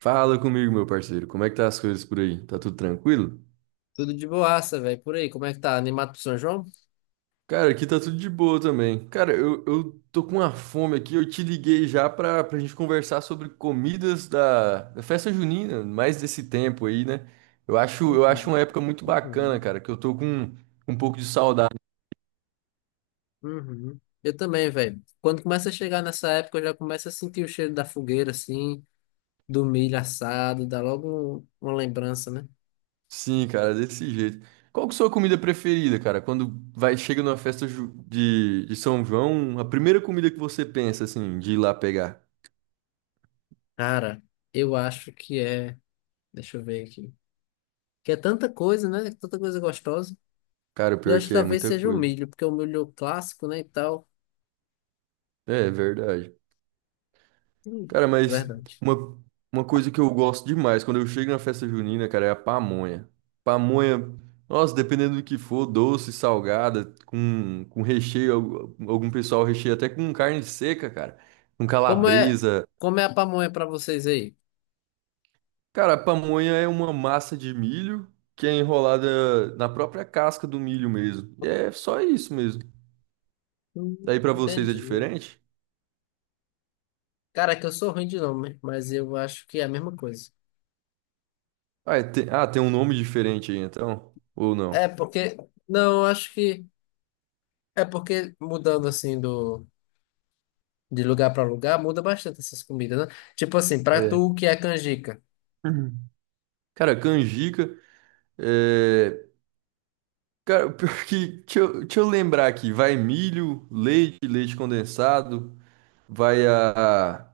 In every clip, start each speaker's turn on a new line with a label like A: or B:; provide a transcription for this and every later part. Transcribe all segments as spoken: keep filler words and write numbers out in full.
A: Fala comigo, meu parceiro. Como é que tá as coisas por aí? Tá tudo tranquilo?
B: Tudo de boaça, velho. Por aí, como é que tá? Animado pro São João?
A: Cara, aqui tá tudo de boa também. Cara, eu, eu tô com uma fome aqui. Eu te liguei já pra, pra gente conversar sobre comidas da, da festa junina, mais desse tempo aí, né? Eu acho, eu acho
B: Uhum,
A: uma época muito bacana,
B: uhum,
A: cara, que eu tô com um pouco de saudade.
B: uhum. Eu também, velho. Quando começa a chegar nessa época, eu já começo a sentir o cheiro da fogueira, assim, do milho assado, dá logo um- uma lembrança, né?
A: Sim, cara, desse jeito. Qual que é a sua comida preferida, cara? Quando vai, chega numa festa ju- de, de São João, a primeira comida que você pensa, assim, de ir lá pegar?
B: Cara, eu acho que é. Deixa eu ver aqui. Que é tanta coisa, né? Tanta coisa gostosa.
A: Cara, o
B: Eu
A: pior é
B: acho que
A: que é
B: talvez
A: muita
B: seja o
A: coisa.
B: milho, porque é o milho é o clássico, né? E tal.
A: É, é verdade.
B: Hum,
A: Cara, mas
B: verdade.
A: uma, uma coisa que eu gosto demais quando eu chego na festa junina, cara, é a pamonha. Pamonha, nossa, dependendo do que for, doce, salgada, com, com recheio, algu- algum pessoal recheia até com carne seca, cara, com
B: Como é,
A: calabresa.
B: como é a pamonha pra vocês aí?
A: Cara, a pamonha é uma massa de milho que é enrolada na própria casca do milho mesmo. E é só isso mesmo.
B: Hum,
A: Daí pra vocês é
B: entendi.
A: diferente?
B: Cara, é que eu sou ruim de nome, mas eu acho que é a mesma coisa.
A: Ah, é te- ah, tem um nome diferente aí então? Ou
B: É
A: não?
B: porque. Não, eu acho que. É porque mudando assim do, de lugar pra lugar, muda bastante essas comidas, né? Tipo assim, pra
A: É.
B: tu o que é canjica?
A: Uhum. Cara, canjica. É, cara, o pior é que. Deixa eu, deixa eu lembrar aqui. Vai milho, leite, leite condensado. Vai a. a-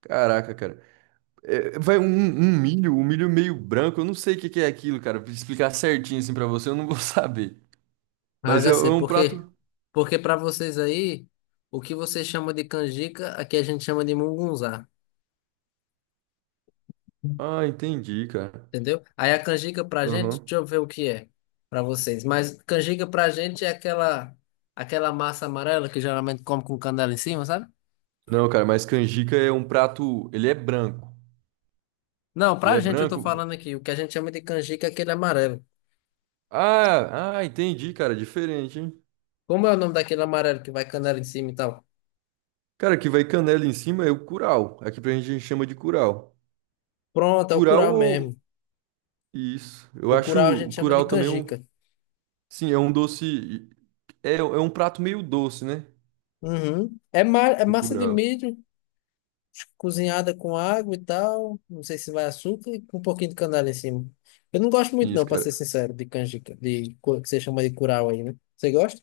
A: Caraca, cara. É, vai um, um milho, um milho meio branco. Eu não sei o que que é aquilo, cara. Pra explicar certinho assim pra você, eu não vou saber.
B: Ah, eu
A: Mas é,
B: já
A: é
B: sei.
A: um
B: Por quê?
A: prato.
B: Porque pra vocês aí, o que vocês chamam de canjica, aqui a gente chama de mungunzá,
A: Ah, entendi, cara.
B: entendeu? Aí a canjica pra gente,
A: Aham.
B: deixa eu ver o que é pra vocês. Mas canjica pra gente é aquela, aquela massa amarela que geralmente come com canela em cima, sabe?
A: Não, cara, mas canjica é um prato. Ele é branco.
B: Não,
A: Ele
B: pra
A: é
B: gente eu tô
A: branco.
B: falando aqui. O que a gente chama de canjica é aquele amarelo.
A: Ah, ah, entendi, cara. Diferente, hein?
B: Como é o nome daquele amarelo que vai canela em cima e tal?
A: Cara, que vai canela em cima é o curau. Aqui pra gente a gente chama de curau.
B: Pronto, é o
A: Curau
B: curau mesmo.
A: ou. Isso. Eu
B: O
A: acho
B: curau a
A: o
B: gente chama de
A: curau também um.
B: canjica.
A: Sim, é um doce. É, é um prato meio doce, né?
B: Uhum. É, ma é
A: O
B: massa de
A: curau.
B: milho cozinhada com água e tal. Não sei se vai açúcar e com um pouquinho de canela em cima. Eu não gosto muito, não,
A: Isso,
B: pra
A: cara.
B: ser sincero, de canjica, de cu- que você chama de curau aí, né? Você gosta?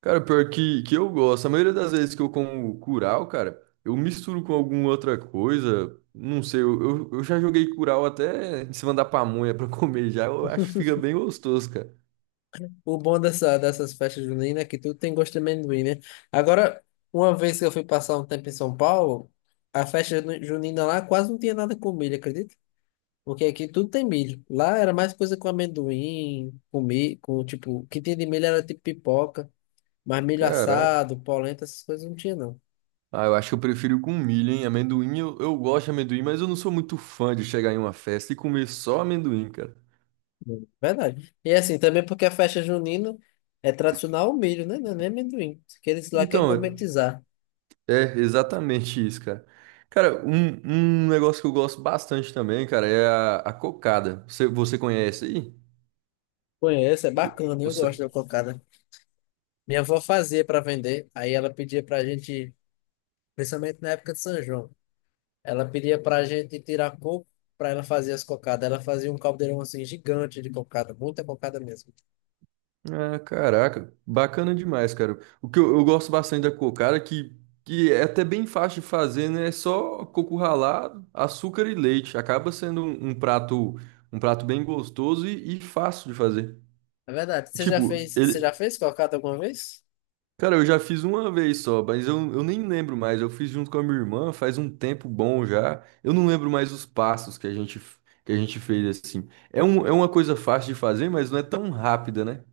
A: Cara, pior que, que eu gosto. A maioria das vezes que eu como curau, cara, eu misturo com alguma outra coisa. Não sei, eu, eu, eu já joguei curau até em cima da pamonha pra comer já. Eu acho que fica bem gostoso, cara.
B: O bom dessa, dessas festas juninas é que tudo tem gosto de amendoim, né? Agora, uma vez que eu fui passar um tempo em São Paulo, a festa juni- junina lá quase não tinha nada com milho, acredita? Porque aqui tudo tem milho. Lá era mais coisa com amendoim, com milho, com tipo, o que tinha de milho era tipo pipoca, mas milho
A: Caraca.
B: assado, polenta, essas coisas não tinha, não.
A: Ah, eu acho que eu prefiro com milho, hein? Amendoim, eu, eu gosto de amendoim, mas eu não sou muito fã de chegar em uma festa e comer só amendoim, cara.
B: Hum. Verdade. E assim, também porque a festa junina é tradicional o milho, né? Não é nem amendoim. Que eles lá querem
A: Então,
B: gourmetizar.
A: é exatamente isso, cara. Cara, um, um negócio que eu gosto bastante também, cara, é a, a cocada. Você, você conhece aí?
B: Conheço, é
A: O,
B: bacana,
A: o
B: eu
A: sa-
B: gosto da cocada. Minha avó fazia para vender, aí ela pedia para a gente, principalmente na época de São João, ela pedia para a gente tirar coco para ela fazer as cocadas. Ela fazia um caldeirão assim gigante de cocada, muita cocada mesmo.
A: ah, caraca, bacana demais, cara. O que eu, eu gosto bastante da cocada, que, que é até bem fácil de fazer, né? É só coco ralado, açúcar e leite. Acaba sendo um, um prato um prato bem gostoso e, e fácil de fazer.
B: É verdade. Você já
A: Tipo,
B: fez, você já
A: ele,
B: fez cocada alguma vez?
A: Cara, eu já fiz uma vez só, mas eu, eu nem lembro mais. Eu fiz junto com a minha irmã faz um tempo bom já. Eu não lembro mais os passos que a gente, que a gente fez assim. É, um, é uma coisa fácil de fazer, mas não é tão rápida, né?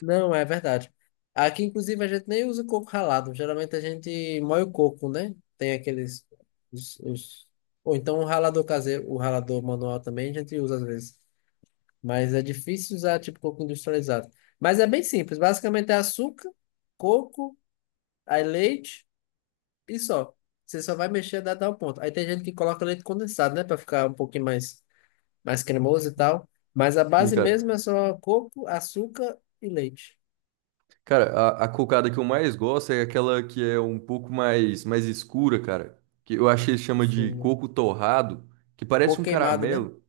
B: Não, é verdade. Aqui, inclusive, a gente nem usa o coco ralado. Geralmente a gente moe o coco, né? Tem aqueles. Os, os... Ou então o ralador caseiro, o ralador manual também a gente usa às vezes. Mas é difícil usar tipo coco industrializado. Mas é bem simples. Basicamente é açúcar, coco, aí leite e só. Você só vai mexer até dar o ponto. Aí tem gente que coloca leite condensado, né? Pra ficar um pouquinho mais, mais cremoso e tal. Mas a
A: Sim,
B: base mesmo é
A: cara.
B: só coco, açúcar e leite.
A: Cara, a, a cocada que eu mais gosto é aquela que é um pouco mais, mais escura, cara. Que eu achei que
B: Não
A: chama de
B: sei.
A: coco torrado, que
B: Coco
A: parece um
B: queimado, né?
A: caramelo.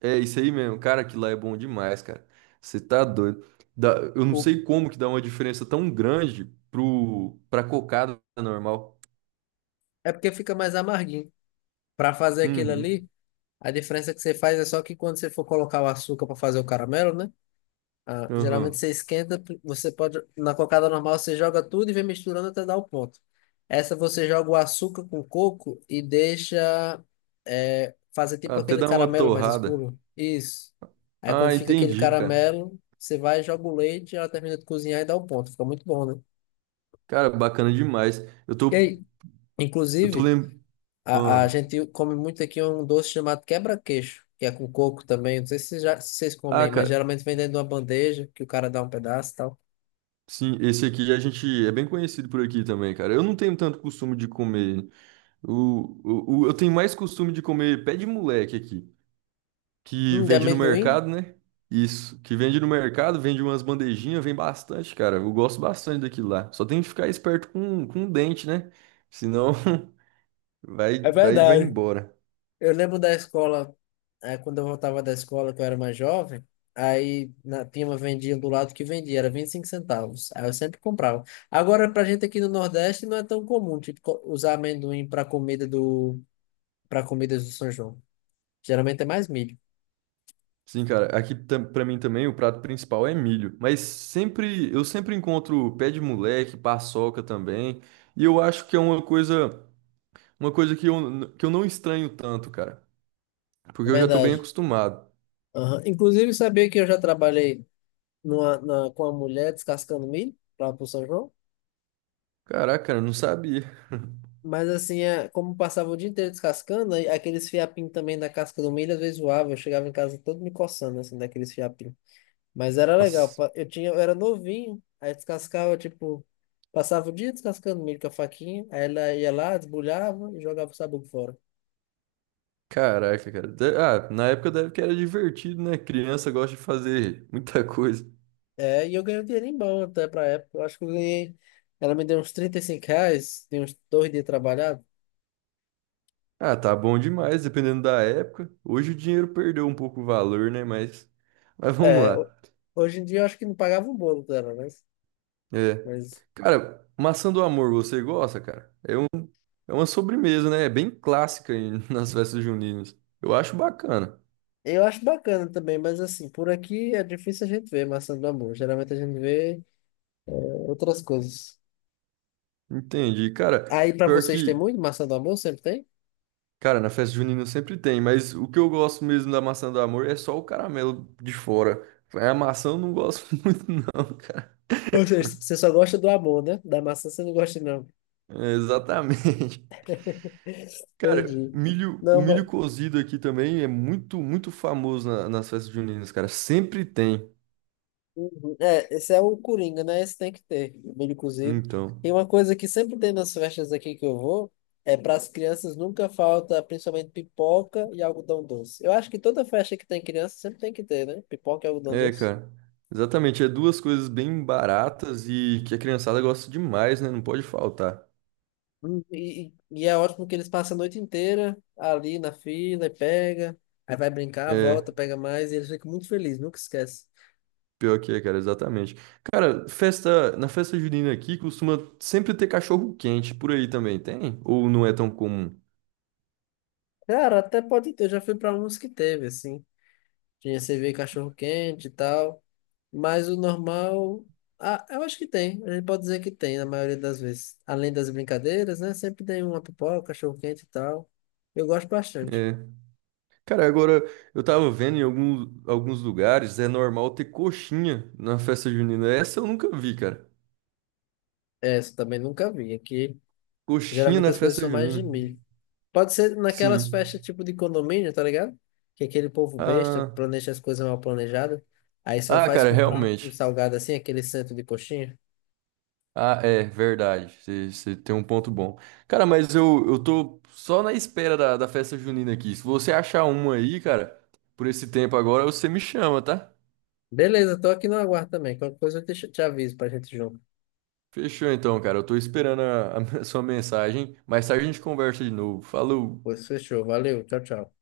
A: É isso aí mesmo, cara, aquilo lá é bom demais, cara. Você tá doido. Dá- eu não
B: O-
A: sei como que dá uma diferença tão grande pro, pra cocada normal.
B: É porque fica mais amarguinho. Pra fazer aquilo
A: Uhum,
B: ali, a diferença que você faz é só que quando você for colocar o açúcar pra fazer o caramelo, né? Ah, geralmente
A: aham.
B: você esquenta, você pode, na cocada normal você joga tudo e vem misturando até dar o ponto. Essa você joga o açúcar com coco e deixa é, fazer tipo
A: Até
B: aquele
A: dá uma
B: caramelo mais
A: torrada.
B: escuro. Isso. Aí
A: Ah,
B: quando fica aquele
A: entendi, cara.
B: caramelo, você vai, joga o leite, ela termina de cozinhar e dá o ponto. Fica muito bom, né?
A: Cara, bacana demais. Eu
B: E
A: tô,
B: aí,
A: eu tô
B: inclusive,
A: lembrando.
B: a, a gente come muito aqui um doce chamado quebra-queixo, que é com coco também. Não sei se, já, se vocês
A: Ah,
B: comem, mas
A: cara,
B: geralmente vem dentro de uma bandeja que o cara dá um pedaço e tal.
A: sim, esse aqui a gente é bem conhecido por aqui também, cara. Eu não tenho tanto costume de comer. O, o, o- eu tenho mais costume de comer pé de moleque aqui, que
B: Hum, de
A: vende no
B: amendoim.
A: mercado, né? Isso, que vende no mercado, vende umas bandejinhas, vem bastante, cara. Eu gosto bastante daquilo lá. Só tem que ficar esperto com, com o dente, né? Senão vai,
B: É
A: vai, vai
B: verdade.
A: embora.
B: Eu lembro da escola, eh, quando eu voltava da escola, que eu era mais jovem, aí na, tinha uma vendinha do lado que vendia, era vinte e cinco centavos. Aí eu sempre comprava. Agora, pra gente aqui no Nordeste, não é tão comum, tipo, co- usar amendoim para comida do, para comidas do São João. Geralmente é mais milho.
A: Sim, cara, aqui tam- pra mim também o prato principal é milho, mas sempre eu sempre encontro pé de moleque, paçoca também, e eu acho que é uma coisa, uma coisa que eu, n- que eu não estranho tanto, cara,
B: É
A: porque eu já tô bem
B: verdade.
A: acostumado.
B: Aham. Inclusive, sabia que eu já trabalhei numa, na, com uma mulher descascando milho para o São João?
A: Caraca, cara, eu não sabia.
B: Mas assim, é, como passava o dia inteiro descascando, aí aqueles fiapinhos também da casca do milho, às vezes zoava. Eu chegava em casa todo me coçando, assim, daqueles fiapinhos. Mas era legal.
A: Nossa.
B: pa- Eu tinha, eu era novinho, aí descascava, tipo, passava o dia descascando milho com a faquinha, aí ela ia lá, desbulhava e jogava o sabugo fora.
A: Caraca, cara. De- Ah, na época deve que era divertido, né? Criança gosta de fazer muita coisa.
B: É, e eu ganhei um dinheirinho bom até pra época. Eu acho que eu ganhei. Ela me deu uns trinta e cinco reais, de uns dois dias trabalhado.
A: Ah, tá bom demais, dependendo da época. Hoje o dinheiro perdeu um pouco o valor, né? Mas, mas vamos
B: É, ho-
A: lá.
B: hoje em dia eu acho que não pagava o bolo dela, né?
A: É.
B: Mas
A: Cara, maçã do amor, você gosta, cara? É um, é uma sobremesa, né? É bem clássica em- nas festas juninas. Eu acho bacana.
B: eu acho bacana também, mas assim, por aqui é difícil a gente ver maçã do amor. Geralmente a gente vê é, outras coisas.
A: Entendi. Cara,
B: Aí pra
A: pior
B: vocês tem
A: que
B: muito maçã do amor? Sempre tem?
A: cara, na festa junina sempre tem, mas o que eu gosto mesmo da maçã do amor é só o caramelo de fora. A maçã eu não gosto muito, não, cara.
B: Ou seja, você só gosta do amor, né? Da maçã você não gosta, não.
A: É, exatamente. Cara,
B: Entendi.
A: milho, o
B: Não, mas.
A: milho cozido aqui também é muito, muito famoso na- nas festas juninas, cara. Sempre tem.
B: Uhum. É, esse é o Coringa, né? Esse tem que ter, milho cozido.
A: Então,
B: E uma coisa que sempre tem nas festas aqui que eu vou, é para as crianças nunca falta, principalmente pipoca e algodão doce. Eu acho que toda festa que tem criança sempre tem que ter, né? Pipoca e algodão
A: é,
B: doce.
A: cara. Exatamente. É duas coisas bem baratas e que a criançada gosta demais, né? Não pode faltar.
B: Hum, E, e e é ótimo que eles passam a noite inteira ali na fila e pega, aí vai brincar, volta,
A: É
B: pega mais, e eles ficam muito felizes, nunca esquece.
A: pior que é, cara, exatamente. Cara, festa, na festa junina aqui costuma sempre ter cachorro quente por aí também, tem? Ou não é tão comum?
B: Cara, até pode ter, eu já fui pra uns que teve, assim. Tinha cerveja cachorro quente e tal, mas o normal, ah, eu acho que tem, a gente pode dizer que tem na maioria das vezes. Além das brincadeiras, né, sempre tem uma pipoca, cachorro quente e tal. Eu gosto bastante.
A: É. Cara, agora eu tava vendo em algum, alguns lugares é normal ter coxinha na festa junina. Essa eu nunca vi, cara.
B: Essa também nunca vi, aqui
A: Coxinha
B: geralmente
A: na
B: as coisas
A: festa
B: são mais de
A: junina.
B: milho. Pode ser naquelas festas
A: Sim.
B: tipo de condomínio, tá ligado? Que aquele povo besta
A: Ah,
B: planeja as coisas mal planejadas. Aí só
A: ah,
B: faz
A: cara,
B: comprar um
A: realmente.
B: salgado assim, aquele centro de coxinha.
A: Ah, é verdade. Você tem um ponto bom. Cara, mas eu, eu tô só na espera da, da festa junina aqui. Se você achar uma aí, cara, por esse tempo agora, você me chama, tá?
B: Beleza, tô aqui no aguardo também. Qualquer coisa eu te, te aviso pra gente junto.
A: Fechou então, cara. Eu tô esperando a, a sua mensagem. Mais tarde a gente conversa de novo. Falou!
B: Pois fechou, valeu, tchau, tchau.